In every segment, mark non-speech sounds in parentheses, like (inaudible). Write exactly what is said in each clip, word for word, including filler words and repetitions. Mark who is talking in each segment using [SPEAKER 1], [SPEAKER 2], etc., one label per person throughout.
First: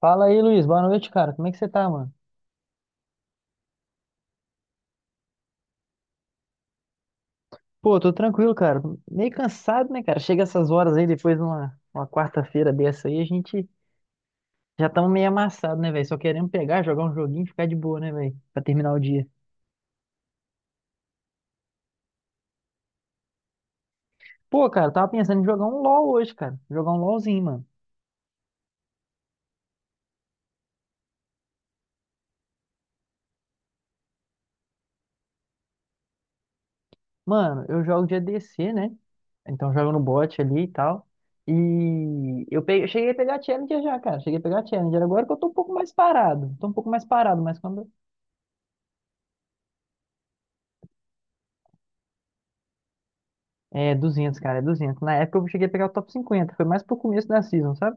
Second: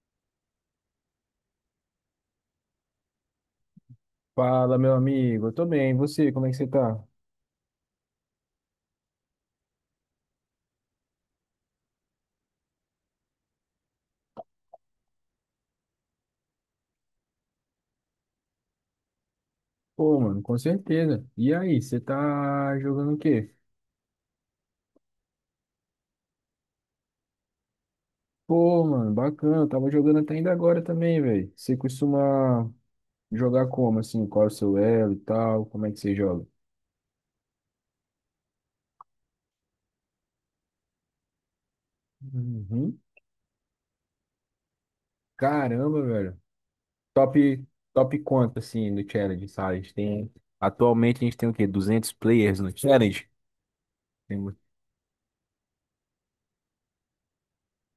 [SPEAKER 1] Fala aí, Luiz. Boa noite, cara. Como é que você tá, mano?
[SPEAKER 2] Fala, meu amigo. Eu tô bem. E você, como é que você tá?
[SPEAKER 1] Pô, tô tranquilo, cara. Meio cansado, né, cara? Chega essas horas aí, depois numa uma uma quarta-feira dessa aí, a gente já tamo meio amassado, né, velho? Só querendo pegar, jogar um joguinho e ficar de boa, né, velho? Pra terminar o dia.
[SPEAKER 2] Pô, mano, com certeza. E aí, você tá jogando o quê?
[SPEAKER 1] Pô, cara, tava pensando em jogar um LoL hoje, cara. Jogar um LoLzinho, mano.
[SPEAKER 2] Pô, mano, bacana. Eu tava jogando até ainda agora também, velho. Você costuma jogar como, assim? Qual é o seu elo e tal? Como é que você joga?
[SPEAKER 1] Mano, eu jogo de A D C, né? Então jogo no bot ali e tal. E eu, peguei, eu
[SPEAKER 2] Uhum.
[SPEAKER 1] cheguei a pegar Challenger já, cara. Cheguei a pegar Challenger. Agora que eu tô um pouco mais
[SPEAKER 2] Caramba, velho.
[SPEAKER 1] parado. Tô um pouco mais parado, mas
[SPEAKER 2] Top,
[SPEAKER 1] quando
[SPEAKER 2] top quanto, assim, no challenge, sabe? A gente tem... Atualmente a gente tem o quê? Duzentos players no challenge?
[SPEAKER 1] é duzentos,
[SPEAKER 2] Tem-
[SPEAKER 1] cara, é duzentos. Na época eu cheguei a pegar o top cinquenta, foi mais pro começo da season, sabe?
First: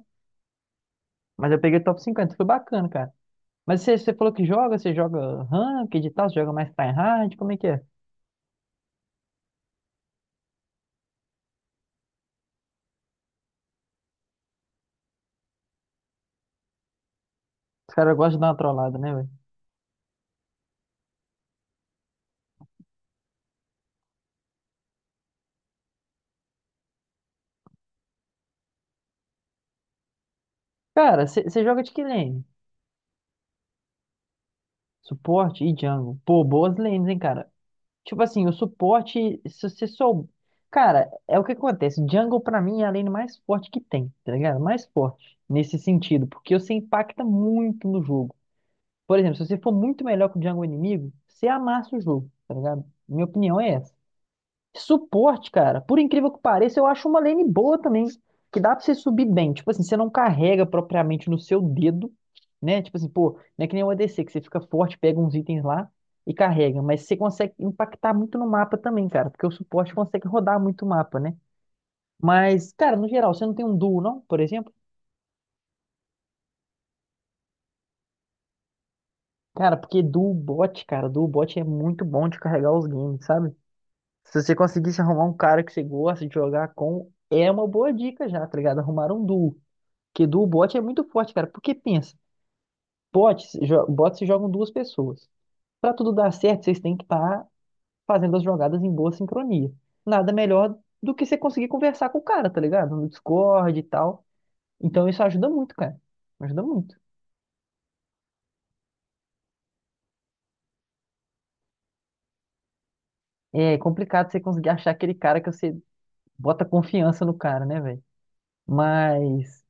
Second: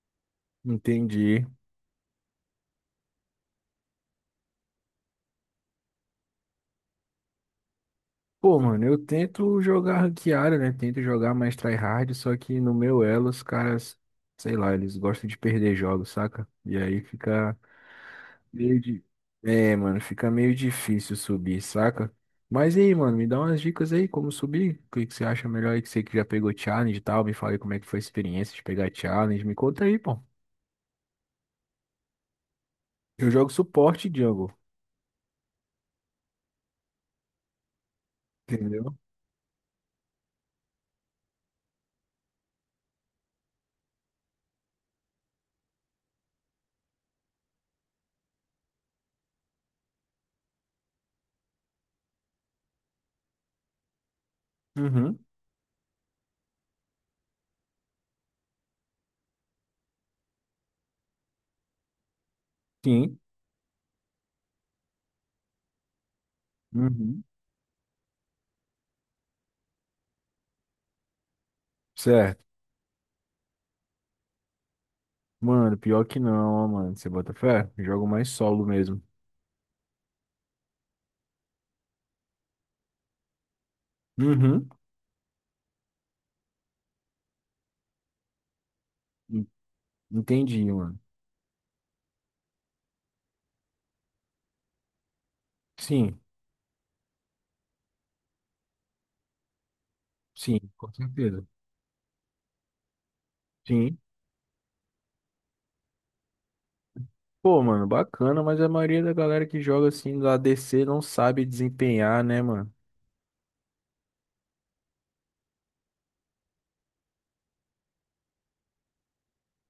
[SPEAKER 2] Entendi.
[SPEAKER 1] Mas eu peguei o top cinquenta, foi bacana, cara. Mas você, você falou que joga, você joga ranked e tal, você joga mais tryhard, como é que é?
[SPEAKER 2] Pô, mano, eu tento jogar ranqueada, né? Tento jogar mais tryhard, só que no meu elo os caras, sei lá, eles gostam de perder jogos, saca? E aí fica
[SPEAKER 1] Os caras gostam de dar uma
[SPEAKER 2] meio
[SPEAKER 1] trollada,
[SPEAKER 2] de...
[SPEAKER 1] né, velho?
[SPEAKER 2] É, mano, fica meio difícil subir, saca? Mas e aí, mano, me dá umas dicas aí como subir. O que que você acha melhor aí que você que já pegou challenge e tal? Me fala aí como é que foi a experiência de pegar challenge. Me conta aí, pô.
[SPEAKER 1] Cara, você você joga de que lane?
[SPEAKER 2] Eu jogo suporte jungle,
[SPEAKER 1] Suporte e jungle. Pô, boas lanes, hein, cara. Tipo assim, o
[SPEAKER 2] entendeu?
[SPEAKER 1] suporte, se você sou... Cara, é o que acontece. Jungle, pra mim, é a lane mais forte que tem, tá ligado? Mais forte, nesse sentido, porque você impacta muito no jogo. Por exemplo, se você for muito melhor que o Django inimigo, você amassa o jogo, tá ligado? Minha opinião é essa.
[SPEAKER 2] Uhum,
[SPEAKER 1] Suporte, cara, por incrível que pareça, eu acho uma lane boa também, que dá pra você subir bem. Tipo assim, você não carrega propriamente no seu dedo, né? Tipo assim,
[SPEAKER 2] sim.
[SPEAKER 1] pô, não é que nem o A D C, que você fica forte, pega uns itens lá e carrega. Mas você
[SPEAKER 2] Uhum.
[SPEAKER 1] consegue impactar muito no mapa também, cara, porque o suporte consegue rodar muito o mapa, né?
[SPEAKER 2] Certo.
[SPEAKER 1] Mas, cara, no geral, você não tem um duo, não, por exemplo?
[SPEAKER 2] Mano, pior que não, ó, mano. Você bota fé? Jogo mais solo mesmo.
[SPEAKER 1] Cara, porque duo bot, cara, duo bot é muito bom de carregar os games, sabe? Se você
[SPEAKER 2] Uhum.
[SPEAKER 1] conseguisse arrumar um cara que você gosta de jogar com, é uma boa dica já, tá ligado? Arrumar um
[SPEAKER 2] en-
[SPEAKER 1] duo. Porque duo
[SPEAKER 2] Entendi,
[SPEAKER 1] bot é
[SPEAKER 2] mano.
[SPEAKER 1] muito forte, cara. Porque pensa, bot, se jo- bot se jogam duas pessoas. Pra tudo
[SPEAKER 2] Sim,
[SPEAKER 1] dar certo, vocês têm que estar fazendo as jogadas em boa sincronia. Nada
[SPEAKER 2] sim,
[SPEAKER 1] melhor
[SPEAKER 2] com
[SPEAKER 1] do que você
[SPEAKER 2] certeza.
[SPEAKER 1] conseguir conversar com o cara, tá ligado? No Discord e
[SPEAKER 2] Sim.
[SPEAKER 1] tal. Então isso ajuda muito, cara. Ajuda muito.
[SPEAKER 2] Pô, mano, bacana, mas a maioria da galera que joga assim no A D C não sabe desempenhar, né, mano?
[SPEAKER 1] É complicado você conseguir achar aquele cara que você bota confiança no cara, né, velho? Mas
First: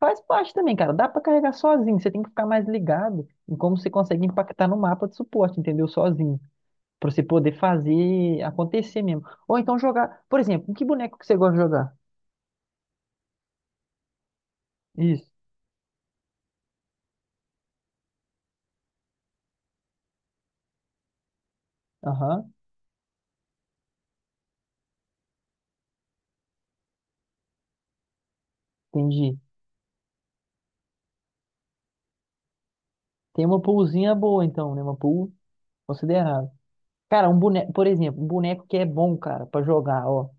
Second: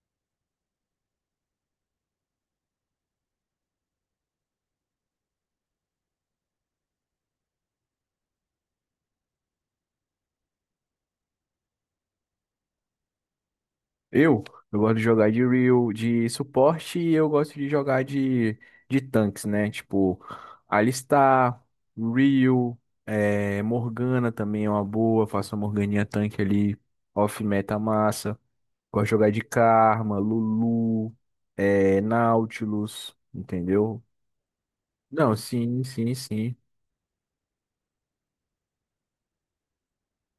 [SPEAKER 1] faz parte também, cara. Dá pra carregar sozinho. Você tem que ficar mais ligado em como você consegue impactar no mapa de suporte, entendeu? Sozinho. Pra você poder fazer acontecer mesmo. Ou então jogar. Por exemplo, com que boneco que você gosta de jogar?
[SPEAKER 2] Eu, eu gosto de
[SPEAKER 1] Isso.
[SPEAKER 2] jogar de real, de suporte e eu gosto de jogar de, de tanques, né? Tipo, Alistar,
[SPEAKER 1] Aham,
[SPEAKER 2] real é, Morgana também é uma boa. Faço uma Morganinha tanque ali, off meta massa. Gosto de jogar
[SPEAKER 1] entendi.
[SPEAKER 2] de Karma, Lulu, é, Nautilus,
[SPEAKER 1] Tem uma
[SPEAKER 2] entendeu?
[SPEAKER 1] poolzinha boa, então, né? Uma pool
[SPEAKER 2] Não, sim, sim,
[SPEAKER 1] considerável.
[SPEAKER 2] sim.
[SPEAKER 1] Cara, um boneco, por exemplo, um boneco que é bom, cara, pra jogar, ó.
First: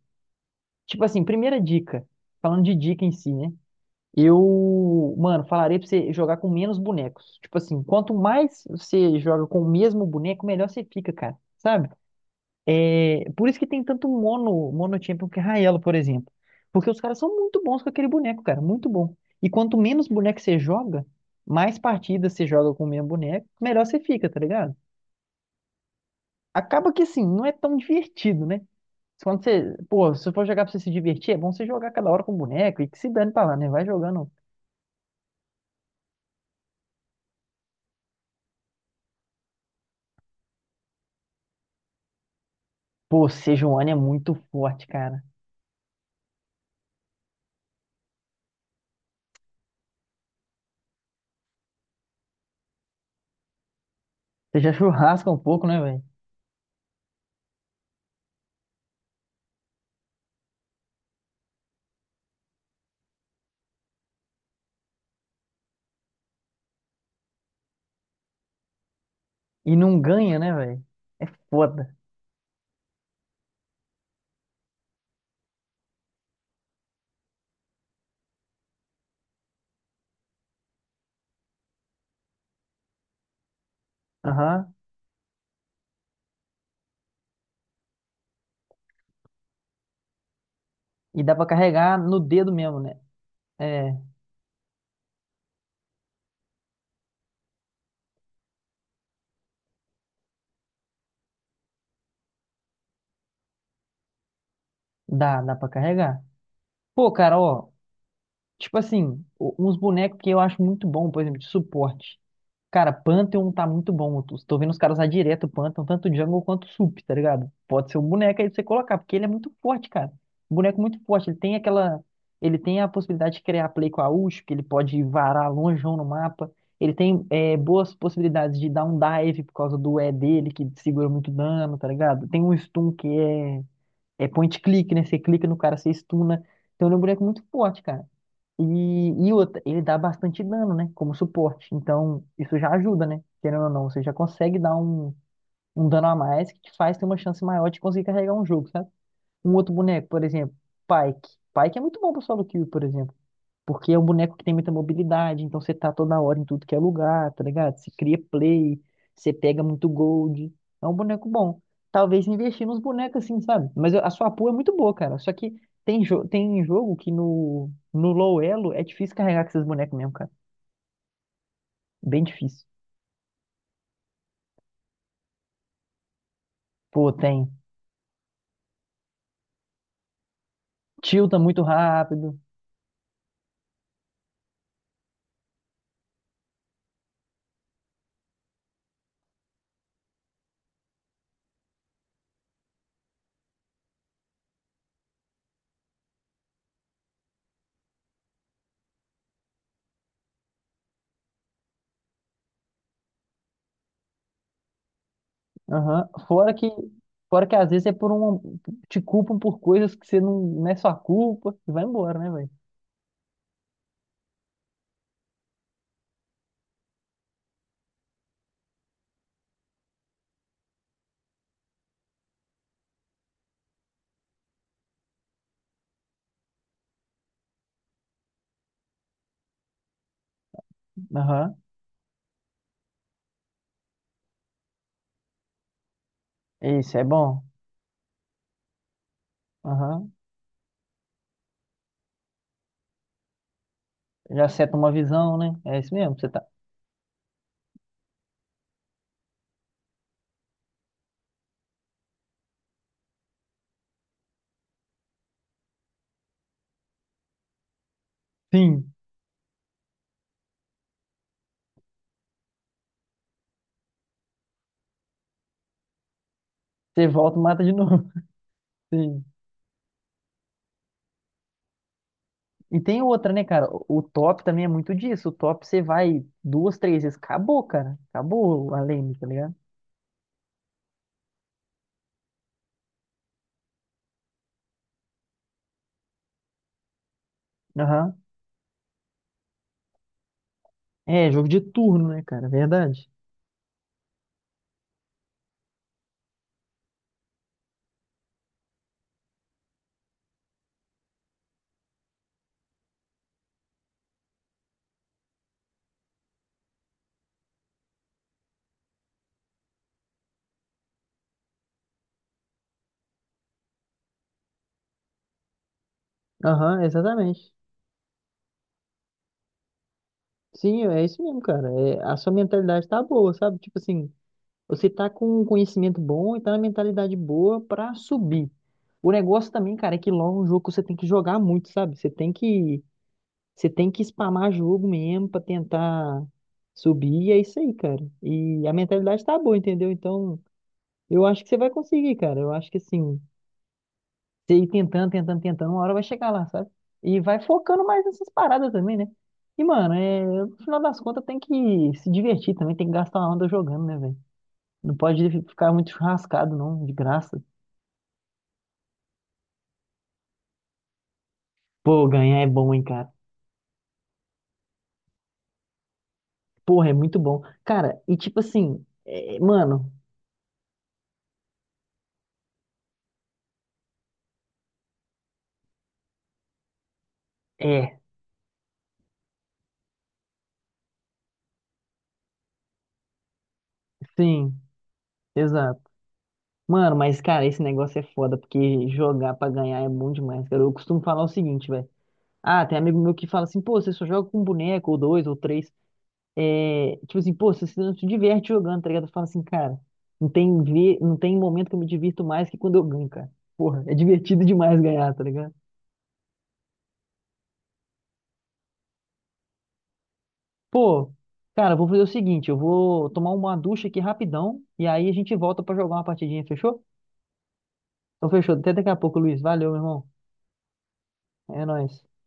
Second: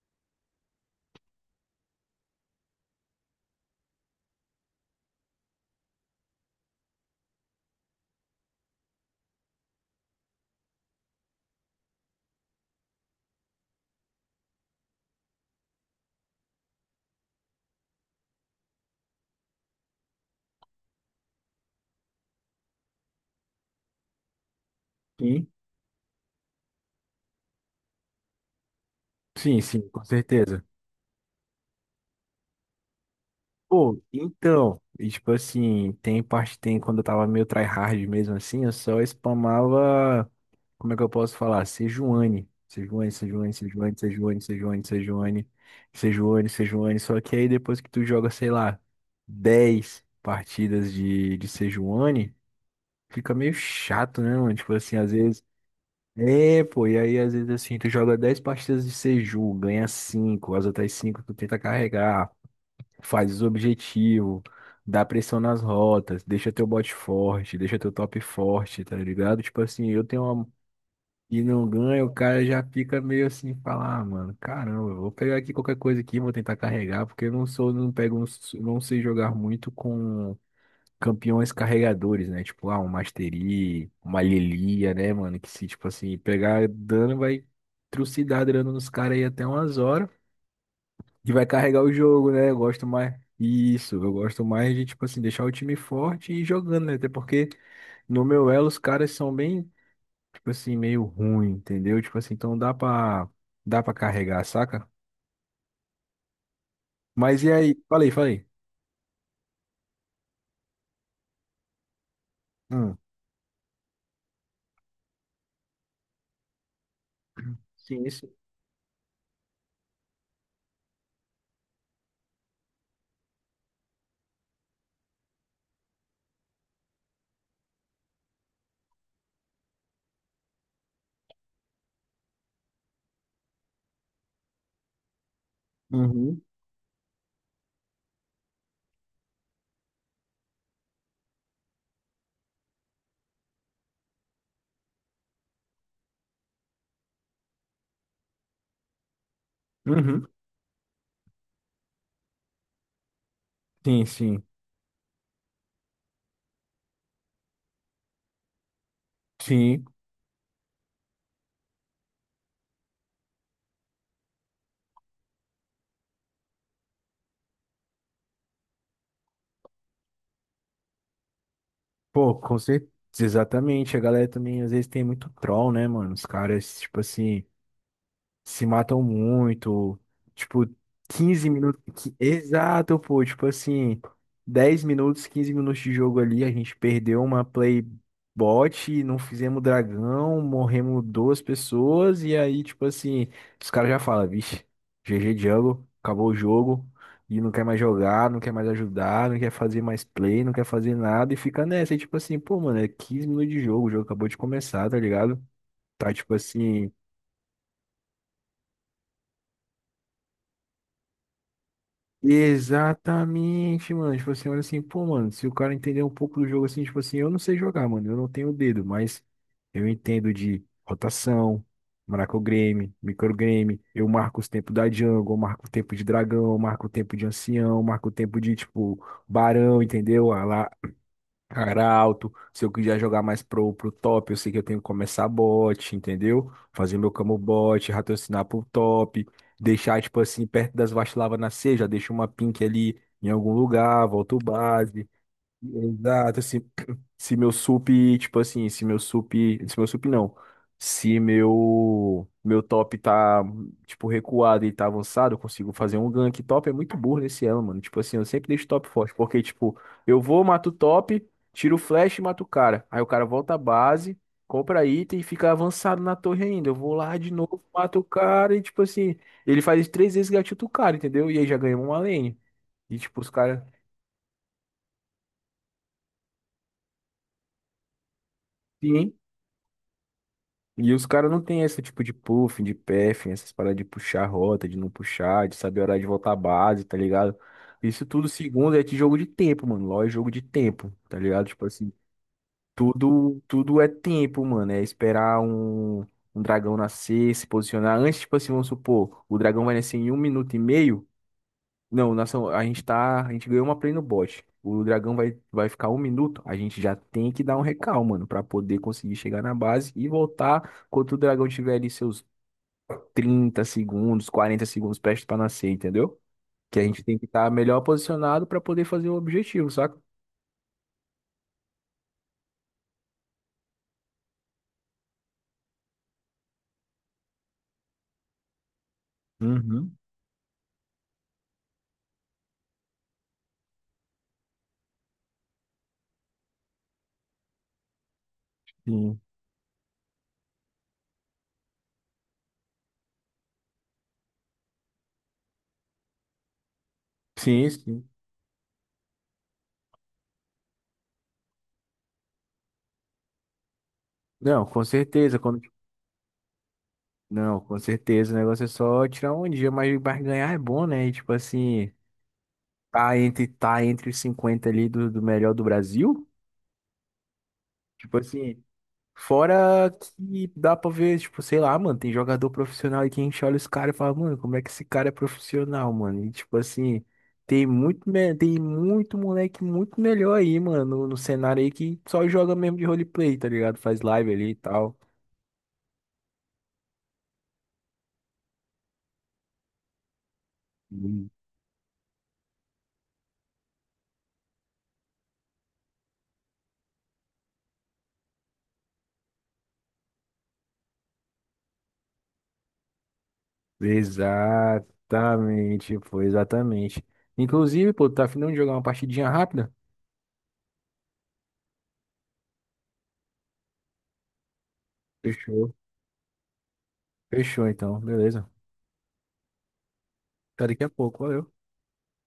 [SPEAKER 1] Tipo assim, primeira dica. Falando de dica em si, né? Eu, mano, falarei pra você jogar com menos bonecos. Tipo assim, quanto mais você joga com o mesmo boneco, melhor você fica, cara. Sabe? É, por isso que tem tanto mono, mono champion que é Raelo, por exemplo. Porque os caras são muito bons com aquele boneco, cara. Muito bom. E quanto menos boneco você joga, mais partidas você joga com o mesmo boneco, melhor você fica, tá ligado?
[SPEAKER 2] Sim,
[SPEAKER 1] Acaba que assim, não é tão divertido, né? Quando
[SPEAKER 2] sim,
[SPEAKER 1] você,
[SPEAKER 2] sim, com
[SPEAKER 1] pô, se for jogar
[SPEAKER 2] certeza.
[SPEAKER 1] pra você se divertir, é bom você jogar cada hora com o boneco e que se dane pra lá, né? Vai
[SPEAKER 2] Pô,
[SPEAKER 1] jogando.
[SPEAKER 2] então, e tipo assim, tem parte, tem quando eu tava meio tryhard mesmo assim, eu só spamava, como é que eu posso falar? Sejuani, Sejuani,
[SPEAKER 1] Pô,
[SPEAKER 2] Sejuani,
[SPEAKER 1] Sejuani é
[SPEAKER 2] Sejuani,
[SPEAKER 1] muito
[SPEAKER 2] Sejuani, Sejuani,
[SPEAKER 1] forte, cara.
[SPEAKER 2] Sejuani, Sejuani, Sejuani, só que aí depois que tu joga, sei lá, dez partidas de, de Sejuani, fica meio chato, né, mano?
[SPEAKER 1] Você já (laughs)
[SPEAKER 2] Tipo assim, às
[SPEAKER 1] churrasca um
[SPEAKER 2] vezes.
[SPEAKER 1] pouco, né, velho?
[SPEAKER 2] É, pô, e aí às vezes assim, tu joga dez partidas de Seju, ganha cinco, as outras cinco, tu tenta carregar, faz os objetivos, dá pressão nas rotas, deixa teu bot forte, deixa teu top forte, tá ligado? Tipo
[SPEAKER 1] E
[SPEAKER 2] assim,
[SPEAKER 1] não
[SPEAKER 2] eu tenho
[SPEAKER 1] ganha,
[SPEAKER 2] uma.
[SPEAKER 1] né, velho? É
[SPEAKER 2] E não
[SPEAKER 1] foda.
[SPEAKER 2] ganha, o cara já fica meio assim, fala, ah, mano, caramba, eu vou pegar aqui qualquer coisa aqui, vou tentar carregar, porque eu não sou, não pego, não s- não sei jogar muito com campeões carregadores, né? Tipo, ah, um Mastery, uma
[SPEAKER 1] Aham.
[SPEAKER 2] Lilia, né, mano? Que se, tipo assim, pegar dano, vai trucidar dano nos caras aí até umas horas.
[SPEAKER 1] E
[SPEAKER 2] E
[SPEAKER 1] dá pra
[SPEAKER 2] vai carregar o
[SPEAKER 1] carregar no
[SPEAKER 2] jogo, né?
[SPEAKER 1] dedo
[SPEAKER 2] Eu
[SPEAKER 1] mesmo,
[SPEAKER 2] gosto
[SPEAKER 1] né?
[SPEAKER 2] mais.
[SPEAKER 1] É,
[SPEAKER 2] Isso, eu gosto mais de, tipo assim, deixar o time forte e ir jogando, né? Até porque no meu elo os caras são bem, tipo assim, meio ruim, entendeu? Tipo assim, então dá pra, dá pra carregar, saca?
[SPEAKER 1] dá, dá pra carregar. Pô, cara,
[SPEAKER 2] Mas e
[SPEAKER 1] ó,
[SPEAKER 2] aí? Falei, falei.
[SPEAKER 1] tipo assim, o- uns bonecos que eu acho muito bom, por exemplo, de suporte. Cara,
[SPEAKER 2] Hum.
[SPEAKER 1] Pantheon tá muito bom. Eu tô vendo os caras usar direto o Pantheon, tanto o jungle quanto o sup, tá ligado? Pode ser
[SPEAKER 2] Sim,
[SPEAKER 1] um
[SPEAKER 2] isso.
[SPEAKER 1] boneco aí pra você colocar, porque ele é muito forte, cara. Um boneco muito forte. Ele tem aquela. Ele tem a possibilidade de criar play com a ult, que ele pode varar longeão no mapa. Ele tem é, boas possibilidades de dar um dive por causa do E dele, que segura muito dano, tá ligado? Tem um stun que é é point click, né? Você clica no cara, você
[SPEAKER 2] Uhum.
[SPEAKER 1] stuna. Então ele é um boneco muito forte, cara. E, e outra, ele dá bastante dano, né? Como suporte. Então, isso já ajuda, né? Querendo ou não, você já consegue dar um, um dano a mais que te faz ter uma chance maior de conseguir carregar um jogo, sabe? Um outro boneco, por
[SPEAKER 2] Uhum.
[SPEAKER 1] exemplo, Pyke. Pyke é muito bom pro solo kill, por exemplo. Porque é um
[SPEAKER 2] Sim,
[SPEAKER 1] boneco que
[SPEAKER 2] sim.
[SPEAKER 1] tem muita mobilidade, então você tá toda hora em tudo que é lugar, tá ligado? Você cria play, você pega
[SPEAKER 2] Sim.
[SPEAKER 1] muito gold. É um boneco bom. Talvez investir nos bonecos assim, sabe? Mas a sua pool é muito boa, cara. Só que tem, jo tem jogo que no, no low elo é difícil carregar com esses bonecos mesmo, cara. Bem
[SPEAKER 2] Pô, com
[SPEAKER 1] difícil.
[SPEAKER 2] certeza, exatamente. A galera também às vezes tem muito troll, né, mano? Os caras, tipo
[SPEAKER 1] Pô,
[SPEAKER 2] assim
[SPEAKER 1] tem.
[SPEAKER 2] se matam muito, tipo,
[SPEAKER 1] Tilta
[SPEAKER 2] quinze
[SPEAKER 1] muito
[SPEAKER 2] minutos. que-
[SPEAKER 1] rápido.
[SPEAKER 2] Exato, pô, tipo assim, dez minutos, quinze minutos de jogo ali, a gente perdeu uma play bot, não fizemos dragão, morremos duas pessoas, e aí, tipo assim, os caras já falam, vixe, G G Jungle, acabou o jogo. E não quer mais jogar, não quer mais ajudar, não quer fazer mais play, não quer fazer nada e fica nessa. E tipo assim, pô, mano, é quinze minutos de jogo, o jogo acabou de começar, tá ligado?
[SPEAKER 1] Aham.
[SPEAKER 2] Tá tipo
[SPEAKER 1] Fora que,
[SPEAKER 2] assim.
[SPEAKER 1] fora que às vezes é por um. Te culpam por coisas que você não, não é sua culpa. E vai embora, né, velho?
[SPEAKER 2] Exatamente, mano. Tipo assim, olha assim, pô, mano, se o cara entender um pouco do jogo assim, tipo assim, eu não sei jogar, mano, eu não tenho dedo, mas eu entendo de rotação, microgreme, microgreme, eu marco os tempos da jungle, eu marco o tempo de dragão, eu marco o tempo de ancião, eu marco o tempo de, tipo, barão, entendeu? A, la-
[SPEAKER 1] Aham.
[SPEAKER 2] Cara alto, se eu quiser jogar mais pro, pro top, eu sei que eu tenho que começar bot, entendeu?
[SPEAKER 1] Isso,
[SPEAKER 2] Fazer
[SPEAKER 1] é
[SPEAKER 2] meu camo
[SPEAKER 1] bom.
[SPEAKER 2] bot, raciocinar pro top, deixar,
[SPEAKER 1] Aham.
[SPEAKER 2] tipo assim, perto das vacilavas nascer, já deixo uma pink ali em algum lugar, volto
[SPEAKER 1] Já seta uma
[SPEAKER 2] base.
[SPEAKER 1] visão, né? É isso mesmo, você
[SPEAKER 2] Exato,
[SPEAKER 1] tá.
[SPEAKER 2] se, (clears throat) se meu sup, tipo assim, se meu sup, se meu sup não, se meu meu top tá, tipo, recuado e tá avançado, eu consigo fazer um gank. Top é muito burro nesse elo, mano. Tipo assim, eu sempre deixo top
[SPEAKER 1] Sim.
[SPEAKER 2] forte, porque, tipo, eu vou, mato o top, tiro o flash e mato o cara. Aí o cara volta à base, compra item e fica avançado na torre ainda. Eu vou
[SPEAKER 1] Você
[SPEAKER 2] lá de
[SPEAKER 1] volta e mata
[SPEAKER 2] novo,
[SPEAKER 1] de
[SPEAKER 2] mato o
[SPEAKER 1] novo.
[SPEAKER 2] cara e, tipo
[SPEAKER 1] (laughs)
[SPEAKER 2] assim,
[SPEAKER 1] Sim.
[SPEAKER 2] ele faz três vezes gatilho o cara, entendeu? E aí já ganhou uma lane.
[SPEAKER 1] E
[SPEAKER 2] E,
[SPEAKER 1] tem
[SPEAKER 2] tipo, os
[SPEAKER 1] outra, né,
[SPEAKER 2] caras...
[SPEAKER 1] cara? O o top também é muito disso. O top você vai duas, três vezes. Acabou, cara. Acabou a lane, tá ligado?
[SPEAKER 2] E os caras não têm esse tipo de puff, de pef, essas paradas de puxar a rota, de não puxar, de saber a hora de voltar à base, tá ligado? Isso
[SPEAKER 1] Aham.
[SPEAKER 2] tudo, segundo, é de jogo de tempo, mano. LoL é jogo de tempo, tá
[SPEAKER 1] É, jogo
[SPEAKER 2] ligado?
[SPEAKER 1] de
[SPEAKER 2] Tipo assim,
[SPEAKER 1] turno, né, cara? Verdade.
[SPEAKER 2] tudo, tudo é tempo, mano. É esperar um, um dragão nascer, se posicionar. Antes, tipo assim, vamos supor, o dragão vai nascer em um minuto e meio. Não, nação, a gente tá. A gente ganhou uma play no bot. O dragão vai, vai ficar um minuto. A gente já tem que dar um recal, mano, pra poder conseguir chegar na base e voltar quando o dragão tiver ali seus trinta segundos, quarenta segundos prestes pra nascer, entendeu? Que
[SPEAKER 1] Aham,
[SPEAKER 2] a gente tem que
[SPEAKER 1] exatamente.
[SPEAKER 2] estar melhor posicionado pra poder fazer o objetivo, saca?
[SPEAKER 1] Sim, é isso mesmo, cara. É, a sua mentalidade tá boa, sabe? Tipo assim, você tá com um conhecimento bom e tá na mentalidade boa pra subir. O negócio também, cara,
[SPEAKER 2] Uhum.
[SPEAKER 1] é que LoL é um jogo que você tem que jogar muito, sabe? Você tem que você tem que spamar jogo mesmo pra tentar subir, e é isso aí, cara. E a
[SPEAKER 2] Sim.
[SPEAKER 1] mentalidade tá boa, entendeu? Então, eu acho que você vai conseguir, cara. Eu acho que assim, você ir tentando, tentando, tentando, uma hora vai chegar lá, sabe? E vai
[SPEAKER 2] Sim,
[SPEAKER 1] focando mais
[SPEAKER 2] sim.
[SPEAKER 1] nessas paradas também, né? E, mano, é... No final das contas tem que se divertir também, tem que gastar uma onda jogando, né, velho?
[SPEAKER 2] Não, com
[SPEAKER 1] Não pode
[SPEAKER 2] certeza. Quando...
[SPEAKER 1] ficar muito churrascado, não, de graça.
[SPEAKER 2] Não, com certeza. O negócio é só tirar um dia, mas, mas ganhar é bom, né? E, tipo assim,
[SPEAKER 1] Pô, ganhar é bom, hein, cara.
[SPEAKER 2] tá entre, tá entre os cinquenta ali do, do melhor do Brasil.
[SPEAKER 1] Porra, é muito bom. Cara, e
[SPEAKER 2] Tipo
[SPEAKER 1] tipo
[SPEAKER 2] assim,
[SPEAKER 1] assim, é,
[SPEAKER 2] fora
[SPEAKER 1] mano,
[SPEAKER 2] que dá pra ver, tipo, sei lá, mano, tem jogador profissional aí que a gente olha os caras e fala, mano, como é que esse cara é profissional, mano? E tipo assim, tem
[SPEAKER 1] é,
[SPEAKER 2] muito, me- tem muito moleque muito melhor aí, mano, no, no cenário aí que só joga mesmo de roleplay, tá ligado? Faz live ali
[SPEAKER 1] sim.
[SPEAKER 2] e tal.
[SPEAKER 1] Exato. Mano, mas, cara, esse negócio é foda, porque jogar pra ganhar é bom demais, cara. Eu costumo falar o
[SPEAKER 2] Hum.
[SPEAKER 1] seguinte, velho. Ah, tem amigo meu que fala assim, pô, você só joga com um boneco, ou dois, ou três. É, tipo assim, pô, você se- não se diverte jogando, tá ligado? Eu falo assim, cara, não tem, ver, não tem momento que eu me divirto mais que quando eu ganho, cara. Porra, é divertido demais ganhar, tá ligado?
[SPEAKER 2] Exatamente, pô, exatamente. Inclusive, pô, tá afim de jogar uma partidinha rápida?
[SPEAKER 1] Pô, cara, eu vou fazer o seguinte, eu vou tomar uma ducha aqui rapidão, e aí a gente volta
[SPEAKER 2] Fechou.
[SPEAKER 1] pra jogar uma partidinha, fechou?
[SPEAKER 2] Fechou, então,
[SPEAKER 1] Então
[SPEAKER 2] beleza.
[SPEAKER 1] fechou, até daqui a pouco, Luiz. Valeu, meu irmão.
[SPEAKER 2] Até daqui a pouco, valeu.
[SPEAKER 1] É nóis.